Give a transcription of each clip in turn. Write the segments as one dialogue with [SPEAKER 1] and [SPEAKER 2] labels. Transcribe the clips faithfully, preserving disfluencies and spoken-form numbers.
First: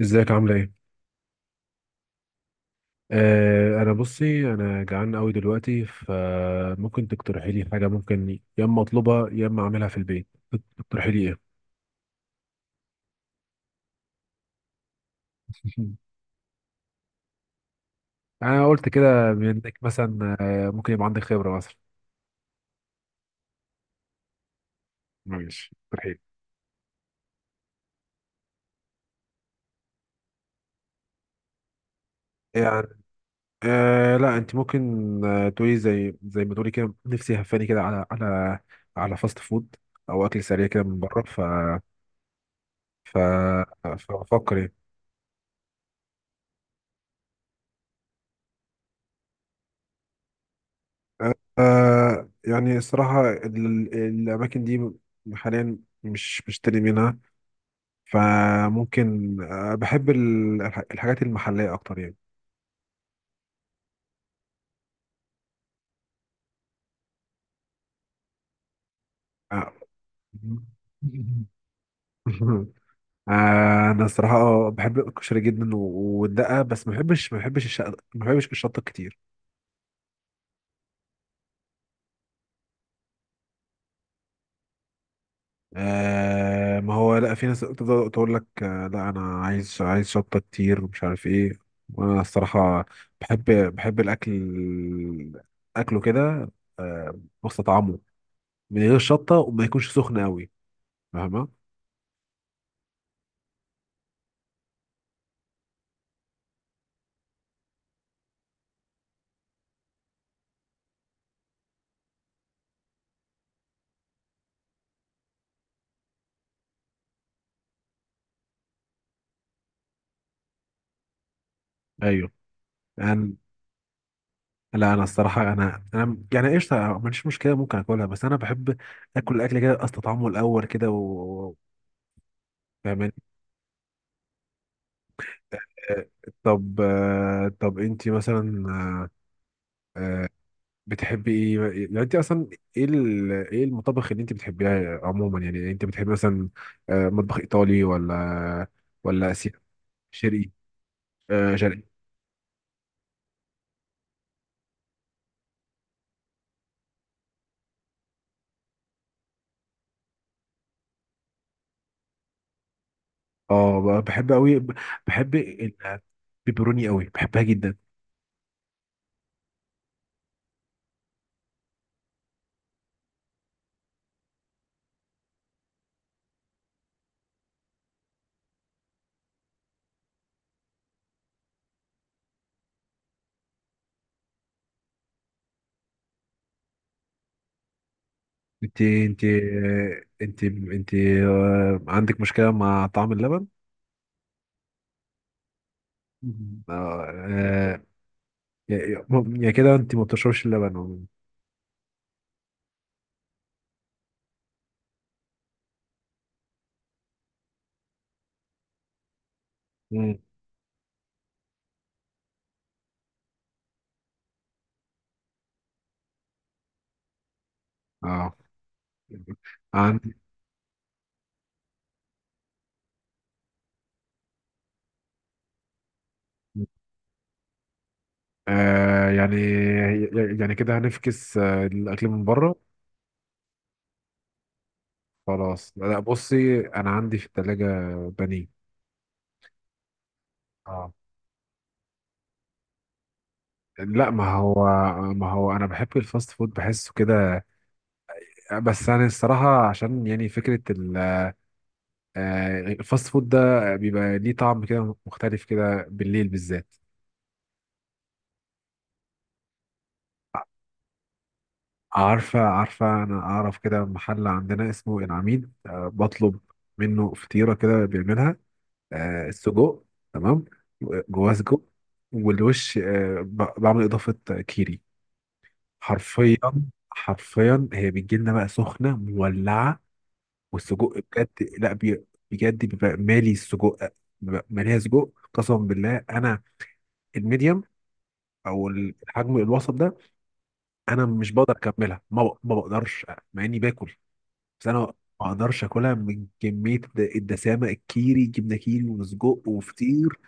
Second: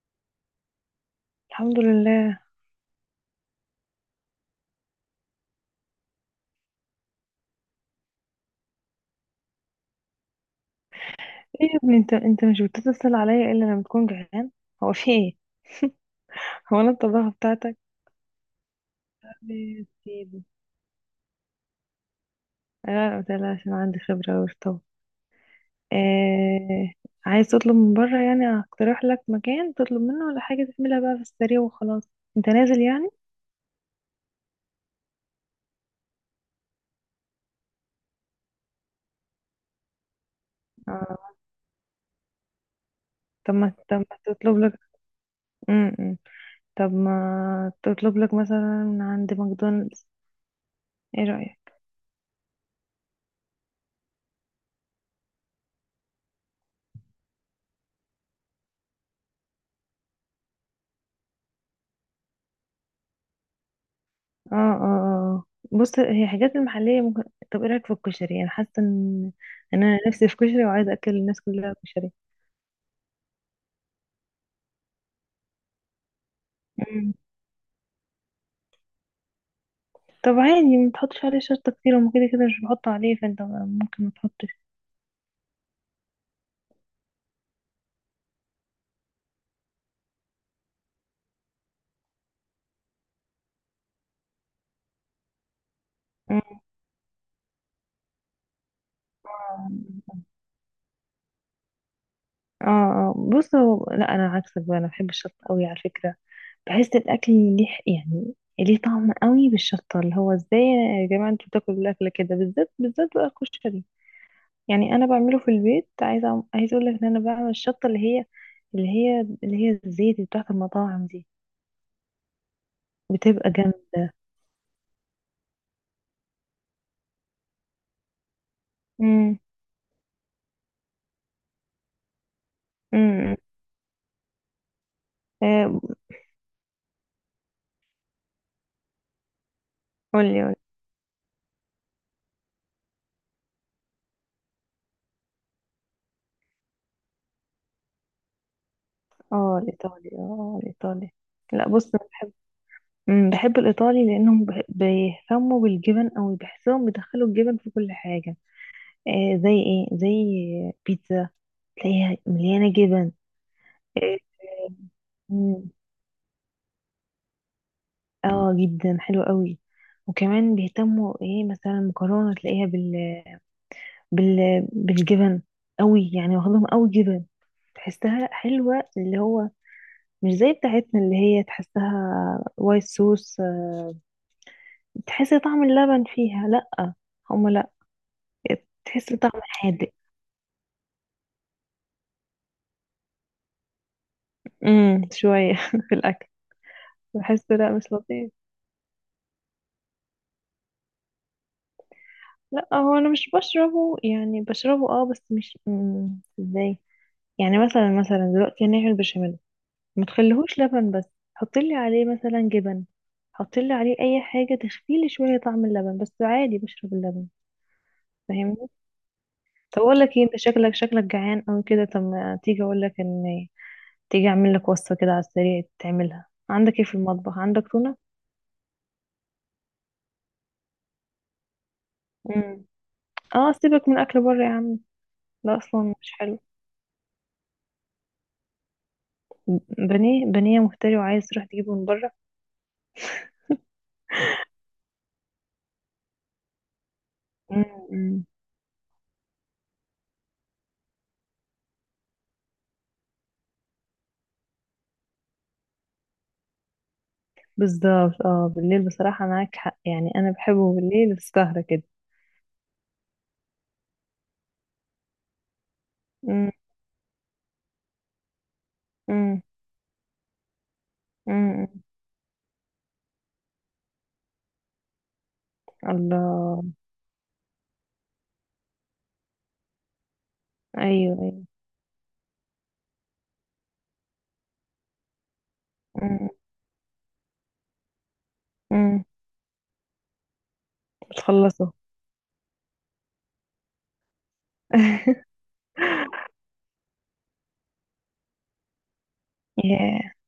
[SPEAKER 1] ازيك عاملة ايه؟
[SPEAKER 2] الحمد لله.
[SPEAKER 1] آه انا بصي، انا جعان قوي دلوقتي، فممكن تقترحي لي حاجة، ممكن يا اما اطلبها يا اما اعملها في البيت. تقترحي لي ايه؟
[SPEAKER 2] ايه يا ابني، انت انت مش بتتصل عليا الا لما تكون جعان؟ هو في ايه؟ هو انا الطباخ بتاعتك؟
[SPEAKER 1] انا قلت كده منك
[SPEAKER 2] يا
[SPEAKER 1] مثلا
[SPEAKER 2] سيدي.
[SPEAKER 1] آه ممكن يبقى عندك خبرة مثلا.
[SPEAKER 2] لا، قلت لها عشان عندي خبرة أوي في الطبخ.
[SPEAKER 1] ماشي، اقترحي لي.
[SPEAKER 2] آه... عايز تطلب من بره، يعني هقترح لك مكان تطلب منه، ولا حاجة تعملها بقى في السريع وخلاص؟ انت نازل
[SPEAKER 1] يعني
[SPEAKER 2] يعني؟
[SPEAKER 1] آه لا، انت ممكن. آه تقولي زي زي ما تقولي كده، نفسي هفاني كده على على على فاست فود او اكل سريع كده من بره.
[SPEAKER 2] آه.
[SPEAKER 1] ف ف
[SPEAKER 2] طب ما طب ما
[SPEAKER 1] فبفكر
[SPEAKER 2] تطلب لك.
[SPEAKER 1] ايه.
[SPEAKER 2] م -م. طب ما تطلب لك مثلا من عند ماكدونالدز، ايه رأيك؟
[SPEAKER 1] آه يعني الصراحة، ال- الأماكن دي حاليا مش بشتري منها، فممكن، آه بحب ال- الح- الحاجات المحلية أكتر يعني.
[SPEAKER 2] اه، اه، اه. بص، هي حاجات المحلية ممكن. طب ايه رأيك في الكشري؟ انا حاسة ان
[SPEAKER 1] آه.
[SPEAKER 2] إن انا نفسي في كشري وعايزة اكل الناس كلها كشري.
[SPEAKER 1] آه، أنا الصراحة بحب الكشري جدا و- والدقة، بس ما
[SPEAKER 2] مم.
[SPEAKER 1] بحبش ما بحبش الشط ما بحبش الشطة كتير.
[SPEAKER 2] طب عادي ما تحطش عليه شطة كتير، وما كده كده مش بحطه عليه، فانت ممكن ما تحطش.
[SPEAKER 1] آه، ما هو لا، في ناس تفضل تقول لك آه لا، انا عايز عايز شطه كتير، ومش عارف ايه. وانا الصراحه بحب بحب الاكل، اكله كده،
[SPEAKER 2] مم.
[SPEAKER 1] آه واستطعمه من غير شطه، وما يكونش سخن قوي، فاهمه؟
[SPEAKER 2] اه، اه، بص، هو لا، انا عكسك بقى، انا بحب الشطة قوي على فكرة. بحس الاكل ليه، يعني ليه طعم قوي بالشطة، اللي هو ازاي يا جماعة انتوا بتاكلوا الاكل كده، بالذات بالذات بقى الكشري؟ يعني انا بعمله في البيت، عايزه عايزه اقول لك ان انا بعمل الشطه اللي هي اللي هي اللي هي الزيت بتاعت المطاعم دي،
[SPEAKER 1] ايوه يعني،
[SPEAKER 2] بتبقى جامده.
[SPEAKER 1] لا، انا الصراحه انا انا يعني ايش ما عنديش مشكله، ممكن اكلها، بس انا بحب اكل
[SPEAKER 2] امم
[SPEAKER 1] الاكل كده، استطعمه الاول كده و و- فاهماني؟
[SPEAKER 2] امم آه
[SPEAKER 1] آه، طب، آه، طب انتي مثلا، آه، آه،
[SPEAKER 2] قولي، قولي.
[SPEAKER 1] بتحبي ايه؟ يعني انت اصلا، ايه ال- ايه المطابخ اللي انت بتحبيها عموما؟ يعني انت بتحبي مثلا آه، مطبخ ايطالي، ولا ولا اسيوي؟
[SPEAKER 2] اه، الايطالي،
[SPEAKER 1] شرقي؟
[SPEAKER 2] اه، الايطالي.
[SPEAKER 1] آه،
[SPEAKER 2] لا،
[SPEAKER 1] شرقي.
[SPEAKER 2] بص، انا بحب. مم، بحب الايطالي لانهم بح- بيهتموا بالجبن، او بحسهم بيدخلوا الجبن في كل حاجه. آه زي ايه، زي بيتزا، تلاقيها مليانه جبن.
[SPEAKER 1] اه، ب-
[SPEAKER 2] آه.
[SPEAKER 1] بحب قوي. بحب
[SPEAKER 2] مم.
[SPEAKER 1] البيبروني قوي، بحبها جدا.
[SPEAKER 2] اه، جدا حلو قوي. وكمان بيهتموا ايه؟ مثلا المكرونه تلاقيها بال... بالجبن قوي، يعني واخدهم قوي جبن، تحسها حلوة، اللي هو مش زي بتاعتنا اللي هي تحسها وايت صوص، تحس طعم اللبن فيها، لأ، هما لأ.
[SPEAKER 1] انت
[SPEAKER 2] تحس
[SPEAKER 1] انت
[SPEAKER 2] طعم حادق،
[SPEAKER 1] آه، انت انت، آه، عندك مشكلة مع طعم اللبن؟
[SPEAKER 2] امم شوية في الأكل.
[SPEAKER 1] مم. اه.
[SPEAKER 2] بحس لأ،
[SPEAKER 1] آه،
[SPEAKER 2] مش لطيف.
[SPEAKER 1] يا يا- يا كده انت ما بتشربش اللبن؟
[SPEAKER 2] لأ، هو أنا مش بشربه، يعني بشربه، اه، بس مش، مم، ازاي، يعني مثلا مثلا دلوقتي هنعمل بشاميل، ما
[SPEAKER 1] مم.
[SPEAKER 2] تخليهوش لبن بس، حطي لي عليه مثلا جبن، حطي لي عليه اي حاجه تخفي لي شويه طعم اللبن، بس عادي بشرب اللبن،
[SPEAKER 1] اه،
[SPEAKER 2] فاهمني؟ طب اقول
[SPEAKER 1] عندي.
[SPEAKER 2] لك ايه، انت شكلك شكلك جعان او كده، طب ما تيجي اقول لك ان تيجي اعمل لك وصفه كده على السريع تعملها، عندك ايه في المطبخ؟ عندك تونه؟
[SPEAKER 1] آه يعني، يعني كده هنفكس آه الأكل من بره.
[SPEAKER 2] امم اه، سيبك من اكل بره يا عم، ده
[SPEAKER 1] خلاص،
[SPEAKER 2] اصلا
[SPEAKER 1] لا،
[SPEAKER 2] مش حلو.
[SPEAKER 1] بصي، أنا عندي في التلاجة بانيه.
[SPEAKER 2] بانيه. بانيه
[SPEAKER 1] اه،
[SPEAKER 2] مفتري وعايز تروح تجيبه من بره؟
[SPEAKER 1] لا، ما هو، ما هو أنا بحب الفاست فود، بحسه كده.
[SPEAKER 2] امم
[SPEAKER 1] بس أنا الصراحة، عشان يعني فكرة ال- آه، الفاست فود ده بيبقى ليه طعم كده مختلف كده بالليل بالذات.
[SPEAKER 2] بالظبط، اه، بالليل بصراحه معاك حق، يعني انا بحبه بالليل في السهره كده.
[SPEAKER 1] عارفة، عارفة، أنا أعرف كده محل عندنا اسمه العميد. آه، بطلب منه فطيرة كده، بيعملها آه، السجق، تمام. جواه سجق
[SPEAKER 2] امم
[SPEAKER 1] والوش. آه، ب- بعمل اضافه كيري. حرفيا.
[SPEAKER 2] الله.
[SPEAKER 1] حرفيا هي بتجي لنا بقى سخنه مولعه، والسجق
[SPEAKER 2] ايوه،
[SPEAKER 1] بجد.
[SPEAKER 2] ايوه.
[SPEAKER 1] لا بي- بجد بيبقى مالي السجق، بيبقى ماليها سجق، قسما بالله.
[SPEAKER 2] أمم،
[SPEAKER 1] انا الميديم او
[SPEAKER 2] أمم،
[SPEAKER 1] الحجم الوسط ده، انا مش بقدر
[SPEAKER 2] بتخلصه؟
[SPEAKER 1] اكملها، ما ب- ما بقدرش مع اني باكل. بس انا ما اقدرش اكلها من كميه الد- الدسامه، الكيري، جبنه كيري وسجق
[SPEAKER 2] ياه.
[SPEAKER 1] وفطير.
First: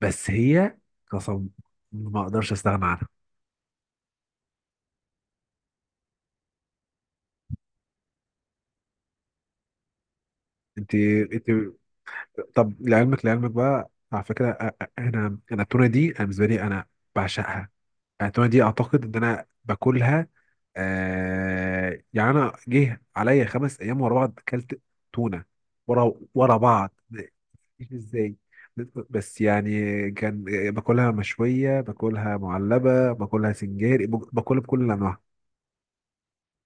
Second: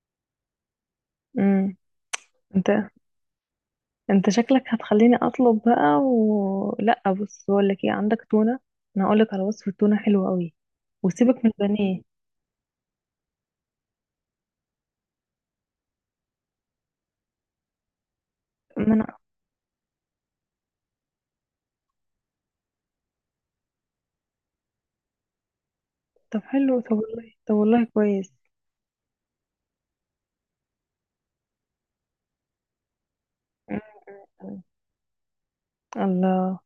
[SPEAKER 1] بس هي، قسم،
[SPEAKER 2] أمم.
[SPEAKER 1] ما اقدرش
[SPEAKER 2] انت
[SPEAKER 1] استغنى عنها.
[SPEAKER 2] انت شكلك هتخليني اطلب بقى و... لا، بص بقول لك ايه، عندك تونه، انا هقول لك على وصفه تونه حلوه قوي،
[SPEAKER 1] انت
[SPEAKER 2] وسيبك
[SPEAKER 1] انت
[SPEAKER 2] من البانيه.
[SPEAKER 1] طب، لعلمك، لعلمك بقى على فكره، أ- أ- انا انا التونه دي، انا بالنسبه لي انا بعشقها. أنا التونه دي
[SPEAKER 2] ما
[SPEAKER 1] اعتقد
[SPEAKER 2] انا.
[SPEAKER 1] ان انا باكلها. آه يعني، انا جه عليا خمس ايام ورا بعض اكلت تونه، ورا
[SPEAKER 2] طب
[SPEAKER 1] ورا
[SPEAKER 2] حلو، طب
[SPEAKER 1] بعض،
[SPEAKER 2] والله، طب والله
[SPEAKER 1] مش
[SPEAKER 2] كويس.
[SPEAKER 1] ازاي. بس يعني، كان باكلها مشويه، باكلها معلبه، باكلها
[SPEAKER 2] أمم،
[SPEAKER 1] سنجاري، باكلها
[SPEAKER 2] أمم،
[SPEAKER 1] بكل انواعها.
[SPEAKER 2] أمم. الله.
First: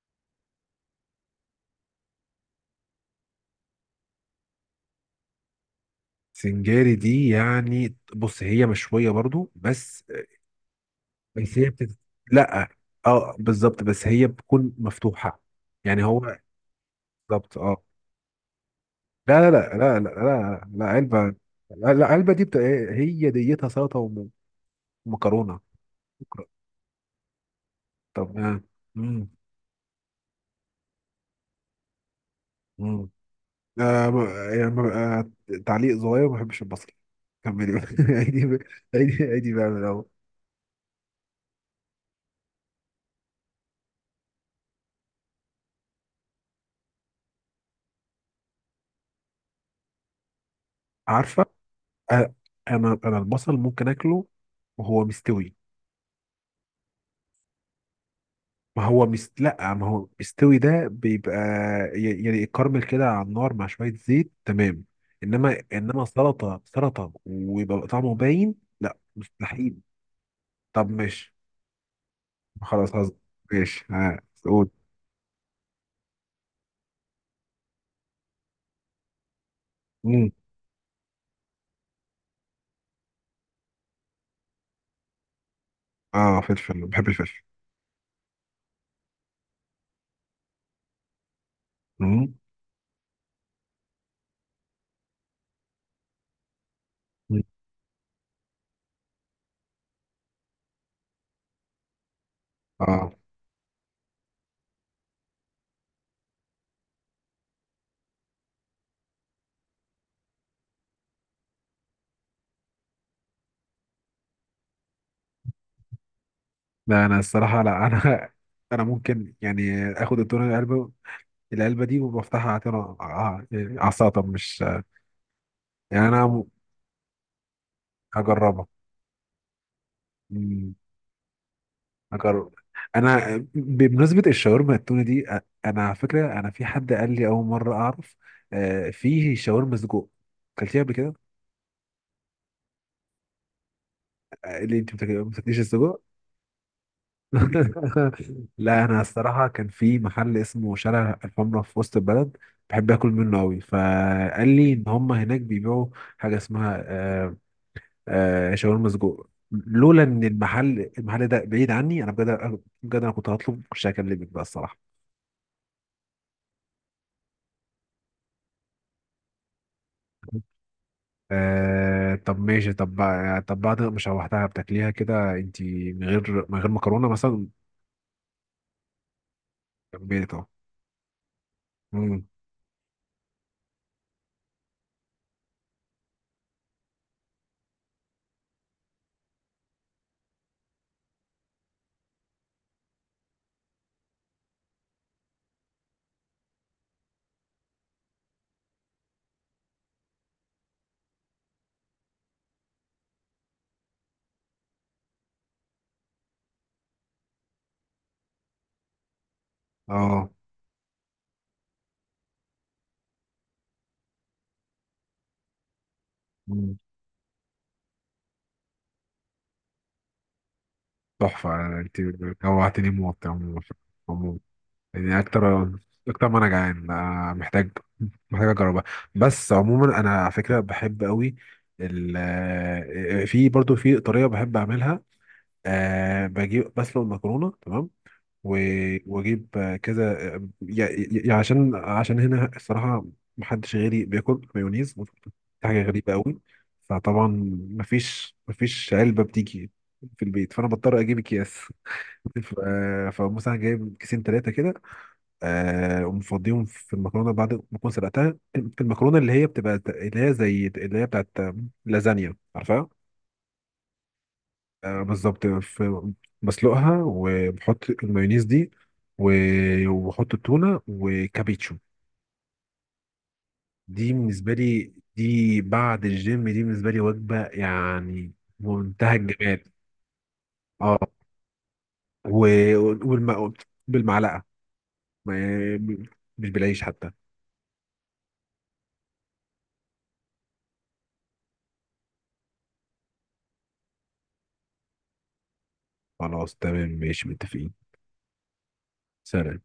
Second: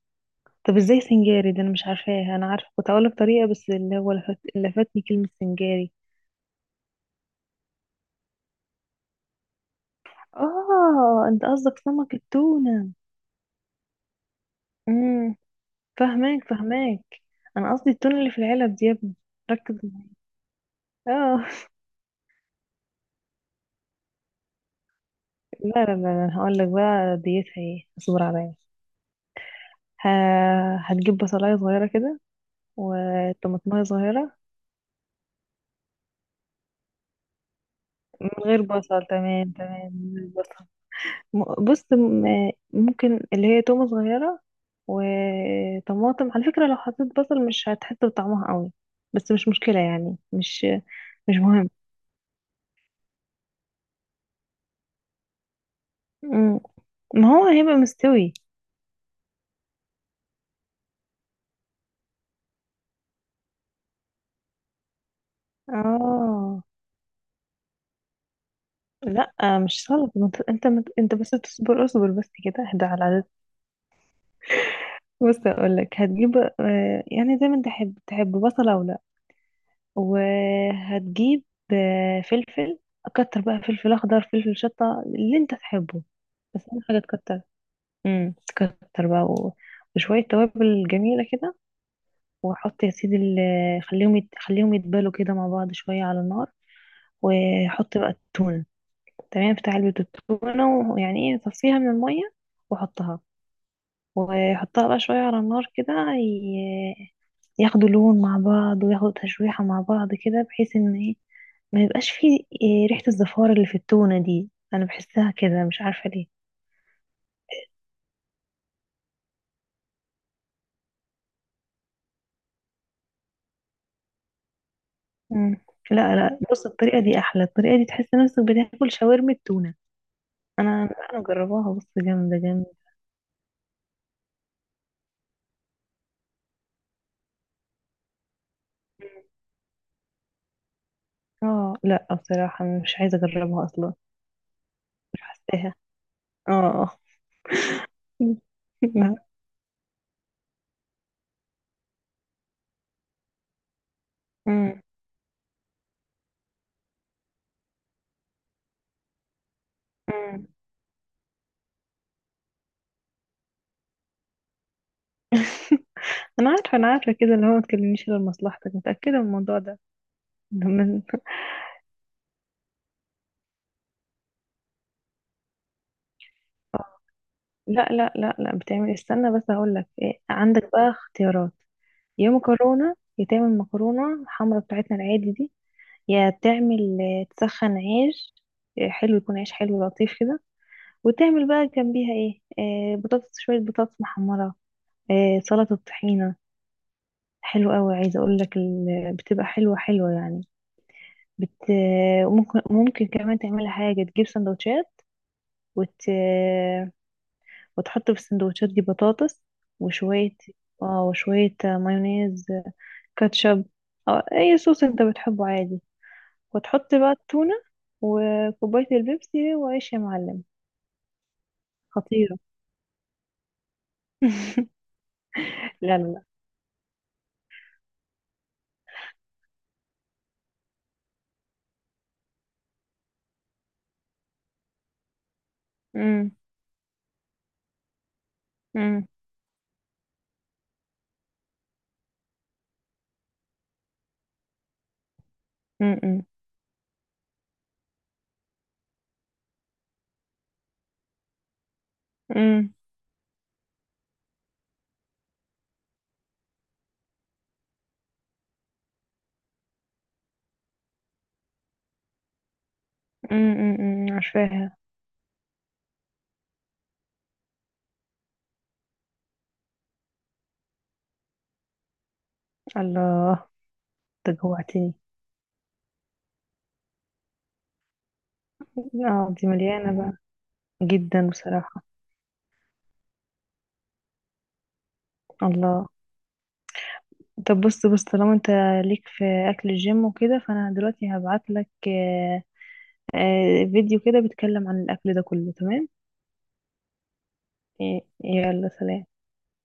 [SPEAKER 2] طب ازاي سنجاري ده؟ انا مش عارفاه، انا عارفه كنت هقول لك طريقه، بس اللي هو لفت... لفتني كلمه سنجاري.
[SPEAKER 1] سنجاري دي يعني، بص، هي مشوية برضو، بس
[SPEAKER 2] اه، انت
[SPEAKER 1] بس هي
[SPEAKER 2] قصدك
[SPEAKER 1] بتت...
[SPEAKER 2] سمك
[SPEAKER 1] لا،
[SPEAKER 2] التونه؟
[SPEAKER 1] اه بالظبط، بس هي بتكون
[SPEAKER 2] مم.
[SPEAKER 1] مفتوحة. يعني هو،
[SPEAKER 2] فهماك، فهماك.
[SPEAKER 1] بالظبط،
[SPEAKER 2] انا
[SPEAKER 1] اه.
[SPEAKER 2] قصدي التون اللي في العلب دي يا ابني،
[SPEAKER 1] لا، لا، لا،
[SPEAKER 2] ركز
[SPEAKER 1] لا، لا،
[SPEAKER 2] معايا.
[SPEAKER 1] لا، لا، علبة.
[SPEAKER 2] اه.
[SPEAKER 1] لا لا علبة دي بت...، هي ديتها سلطة وم- ومكرونة.
[SPEAKER 2] لا، لا، لا،
[SPEAKER 1] شكرا.
[SPEAKER 2] هقول لك بقى ديتها ايه، اصبر
[SPEAKER 1] طب،
[SPEAKER 2] عليا.
[SPEAKER 1] آه. مم.
[SPEAKER 2] ه- هتجيب بصلايه صغيره كده،
[SPEAKER 1] مم.
[SPEAKER 2] وطماطمايه
[SPEAKER 1] آه، ب-
[SPEAKER 2] صغيره.
[SPEAKER 1] يعني ب- آه تعليق صغير، ما بحبش البصل. كملي بقى.
[SPEAKER 2] من
[SPEAKER 1] عيدي
[SPEAKER 2] غير
[SPEAKER 1] بقى-
[SPEAKER 2] بصل،
[SPEAKER 1] عيدي،
[SPEAKER 2] تمام
[SPEAKER 1] عيدي بقى من
[SPEAKER 2] تمام،
[SPEAKER 1] الأول.
[SPEAKER 2] من غير بصل. م- بص، م- ممكن اللي هي تومه صغيره، وطماطم، على فكره لو حطيت بصل مش هتحس بطعمها قوي، بس مش مشكله، يعني مش، مش
[SPEAKER 1] عارفة.
[SPEAKER 2] مهم.
[SPEAKER 1] آه، أنا أنا البصل ممكن آكله وهو مستوي.
[SPEAKER 2] مم. ما هو هيبقى مستوي.
[SPEAKER 1] ما هو بيست... لا، ما هو بيستوي ده بيبقى ي- يعني كارمل كده على النار مع شوية زيت، تمام. انما، انما سلطة
[SPEAKER 2] اه،
[SPEAKER 1] سلطة، ويبقى طعمه باين، لا،
[SPEAKER 2] لا
[SPEAKER 1] مستحيل.
[SPEAKER 2] مش غلط، ما انت انت
[SPEAKER 1] طب،
[SPEAKER 2] مت- انت بس
[SPEAKER 1] ماشي.
[SPEAKER 2] تصبر، اصبر بس كده، اهدى
[SPEAKER 1] خلاص
[SPEAKER 2] على
[SPEAKER 1] هز...
[SPEAKER 2] العدد.
[SPEAKER 1] ماشي، ها سعود.
[SPEAKER 2] بص اقول لك، هتجيب، آه، يعني زي ما انت تحب تحب بصله ولا،
[SPEAKER 1] مم.
[SPEAKER 2] وهتجيب آه، فلفل، كتر بقى فلفل اخضر، فلفل شطه اللي انت تحبه،
[SPEAKER 1] اه،
[SPEAKER 2] بس اهم
[SPEAKER 1] فلفل،
[SPEAKER 2] حاجه
[SPEAKER 1] بحب
[SPEAKER 2] تكتر.
[SPEAKER 1] الفلفل.
[SPEAKER 2] امم تكتر بقى و... وشويه توابل جميله كده،
[SPEAKER 1] مم.
[SPEAKER 2] وحط يا سيدي ال... خليهم يت... خليهم يتبالوا كده مع بعض شويه على النار،
[SPEAKER 1] مم.
[SPEAKER 2] وحط بقى التونه، تمام، بتاع علبه التونه ويعني ايه، صفيها من الميه،
[SPEAKER 1] اه،
[SPEAKER 2] وحطها، واحطها بقى شوية على النار كده، ي- ياخدوا لون مع بعض، وياخدوا تشويحة مع بعض كده، بحيث ان ايه، ما يبقاش فيه إيه ريحة الزفارة اللي في التونة دي، انا بحسها كده مش عارفة ليه.
[SPEAKER 1] لا، انا الصراحة، لا، انا انا ممكن يعني اخد التونة، العلبة، العلبة دي، وبفتحها على على على السلطة، مش
[SPEAKER 2] مم.
[SPEAKER 1] يعني.
[SPEAKER 2] لا، لا،
[SPEAKER 1] انا
[SPEAKER 2] بص الطريقة دي احلى، الطريقة دي تحس نفسك
[SPEAKER 1] هجربها.
[SPEAKER 2] بتاكل شاورما التونة.
[SPEAKER 1] مم.
[SPEAKER 2] انا انا جرباها، بص، جامدة
[SPEAKER 1] اجرب.
[SPEAKER 2] جامدة.
[SPEAKER 1] انا بمناسبه الشاورما التونه دي، أ- انا على فكره، انا في حد قال لي اول مره اعرف آه، فيه شاورما سجق. اكلتيها قبل كده؟
[SPEAKER 2] اه لا، بصراحة مش عايزة اجربها اصلا،
[SPEAKER 1] آه، اللي انت بتاك-
[SPEAKER 2] مش
[SPEAKER 1] ما بتاكليش
[SPEAKER 2] حاساها.
[SPEAKER 1] السجق.
[SPEAKER 2] اه.
[SPEAKER 1] لا، انا
[SPEAKER 2] لا.
[SPEAKER 1] الصراحه، كان في محل اسمه شارع الحمراء في وسط البلد، بحب اكل منه قوي. فقال لي
[SPEAKER 2] مم.
[SPEAKER 1] ان هم هناك بيبيعوا حاجه اسمها آه، آه، شاورما سجق. لولا ان
[SPEAKER 2] مم.
[SPEAKER 1] المحل المحل ده بعيد عني، انا بجد، بجد، انا كنت هطلب مش هكلمك بقى الصراحه.
[SPEAKER 2] انا عارفه، انا عارفه كده، اللي هو ما تكلمنيش غير مصلحتك، متاكده من الموضوع ده. من...
[SPEAKER 1] آه، طب ماشي. طب بع- طب بعد ما شوحتها، بتاكليها كده انت من غير، من غير مكرونه مثلا؟
[SPEAKER 2] لا، لا، لا، لا، بتعمل إيه؟ استنى بس هقول لك إيه،
[SPEAKER 1] جنبيت، اه.
[SPEAKER 2] عندك بقى اختيارات،
[SPEAKER 1] مم.
[SPEAKER 2] يا مكرونه، يا تعمل مكرونه الحمرا بتاعتنا العادي دي، يا تعمل آه، تسخن عيش، آه، حلو، يكون عيش حلو لطيف كده، وتعمل بقى جنبيها ايه، آه، بطاطس، شويه بطاطس محمره، آه، سلطه طحينه، حلو قوي، عايزه اقول لك ال- بتبقى حلوه حلوه يعني، بت... ممكن ممكن كمان تعملها حاجه، تجيب سندوتشات، وت... وتحط في السندوتشات دي بطاطس،
[SPEAKER 1] اه.
[SPEAKER 2] وشوية، اه، وشوية مايونيز، كاتشب، أو أي صوص أنت بتحبه عادي،
[SPEAKER 1] مم.
[SPEAKER 2] وتحط بقى التونة، وكوباية البيبسي وعيش يا معلم.
[SPEAKER 1] تحفه. انت
[SPEAKER 2] خطيرة.
[SPEAKER 1] جوعتني موت يا عمو- عمو. يعني اكتر،
[SPEAKER 2] لا، لا، لا.
[SPEAKER 1] اكتر ما انا جعان، آه، محتاج محتاج اجربها. بس عموما انا على فكره بحب قوي ال آه، في، برضو في طريقه بحب اعملها. أه،
[SPEAKER 2] أمم،
[SPEAKER 1] بجيب، بسلق المكرونه، تمام. و-
[SPEAKER 2] أمم،
[SPEAKER 1] واجيب كذا يعني. يعني عشان، عشان هنا الصراحه محدش غيري بياكل مايونيز، ودي حاجه غريبه
[SPEAKER 2] أمم،
[SPEAKER 1] قوي. فطبعا مفيش مفيش علبه بتيجي في البيت، فانا بضطر اجيب اكياس. ف-
[SPEAKER 2] أمم،
[SPEAKER 1] فمثلا جايب كيسين، ثلاثه كده، آه، ومفضيهم في المكرونه بعد ما اكون سلقتها. المكرونه اللي هي بتبقى اللي هي زي اللي هي بتاعت لازانيا، عارفها؟
[SPEAKER 2] أمم، أمم، عارفاها.
[SPEAKER 1] آه، بالظبط. في- بسلقها وبحط المايونيز دي، و- وبحط التونة، وكابيتشو.
[SPEAKER 2] الله.
[SPEAKER 1] دي
[SPEAKER 2] ده
[SPEAKER 1] بالنسبة
[SPEAKER 2] جوعتني.
[SPEAKER 1] لي، دي بعد الجيم، دي بالنسبة لي وجبة يعني، منتهى
[SPEAKER 2] اه، دي
[SPEAKER 1] الجمال.
[SPEAKER 2] مليانة بقى،
[SPEAKER 1] اه.
[SPEAKER 2] جدا بصراحة.
[SPEAKER 1] و- والم... بالمعلقة، ما-
[SPEAKER 2] الله.
[SPEAKER 1] مش بالعيش حتى.
[SPEAKER 2] طب، بص بص طالما انت ليك في اكل الجيم وكده، فانا دلوقتي هبعت لك، آه، آه، فيديو كده بيتكلم عن الاكل ده كله، تمام؟
[SPEAKER 1] خلاص، تمام، ماشي، متفقين.
[SPEAKER 2] إيه، يلا سلام.
[SPEAKER 1] سلام.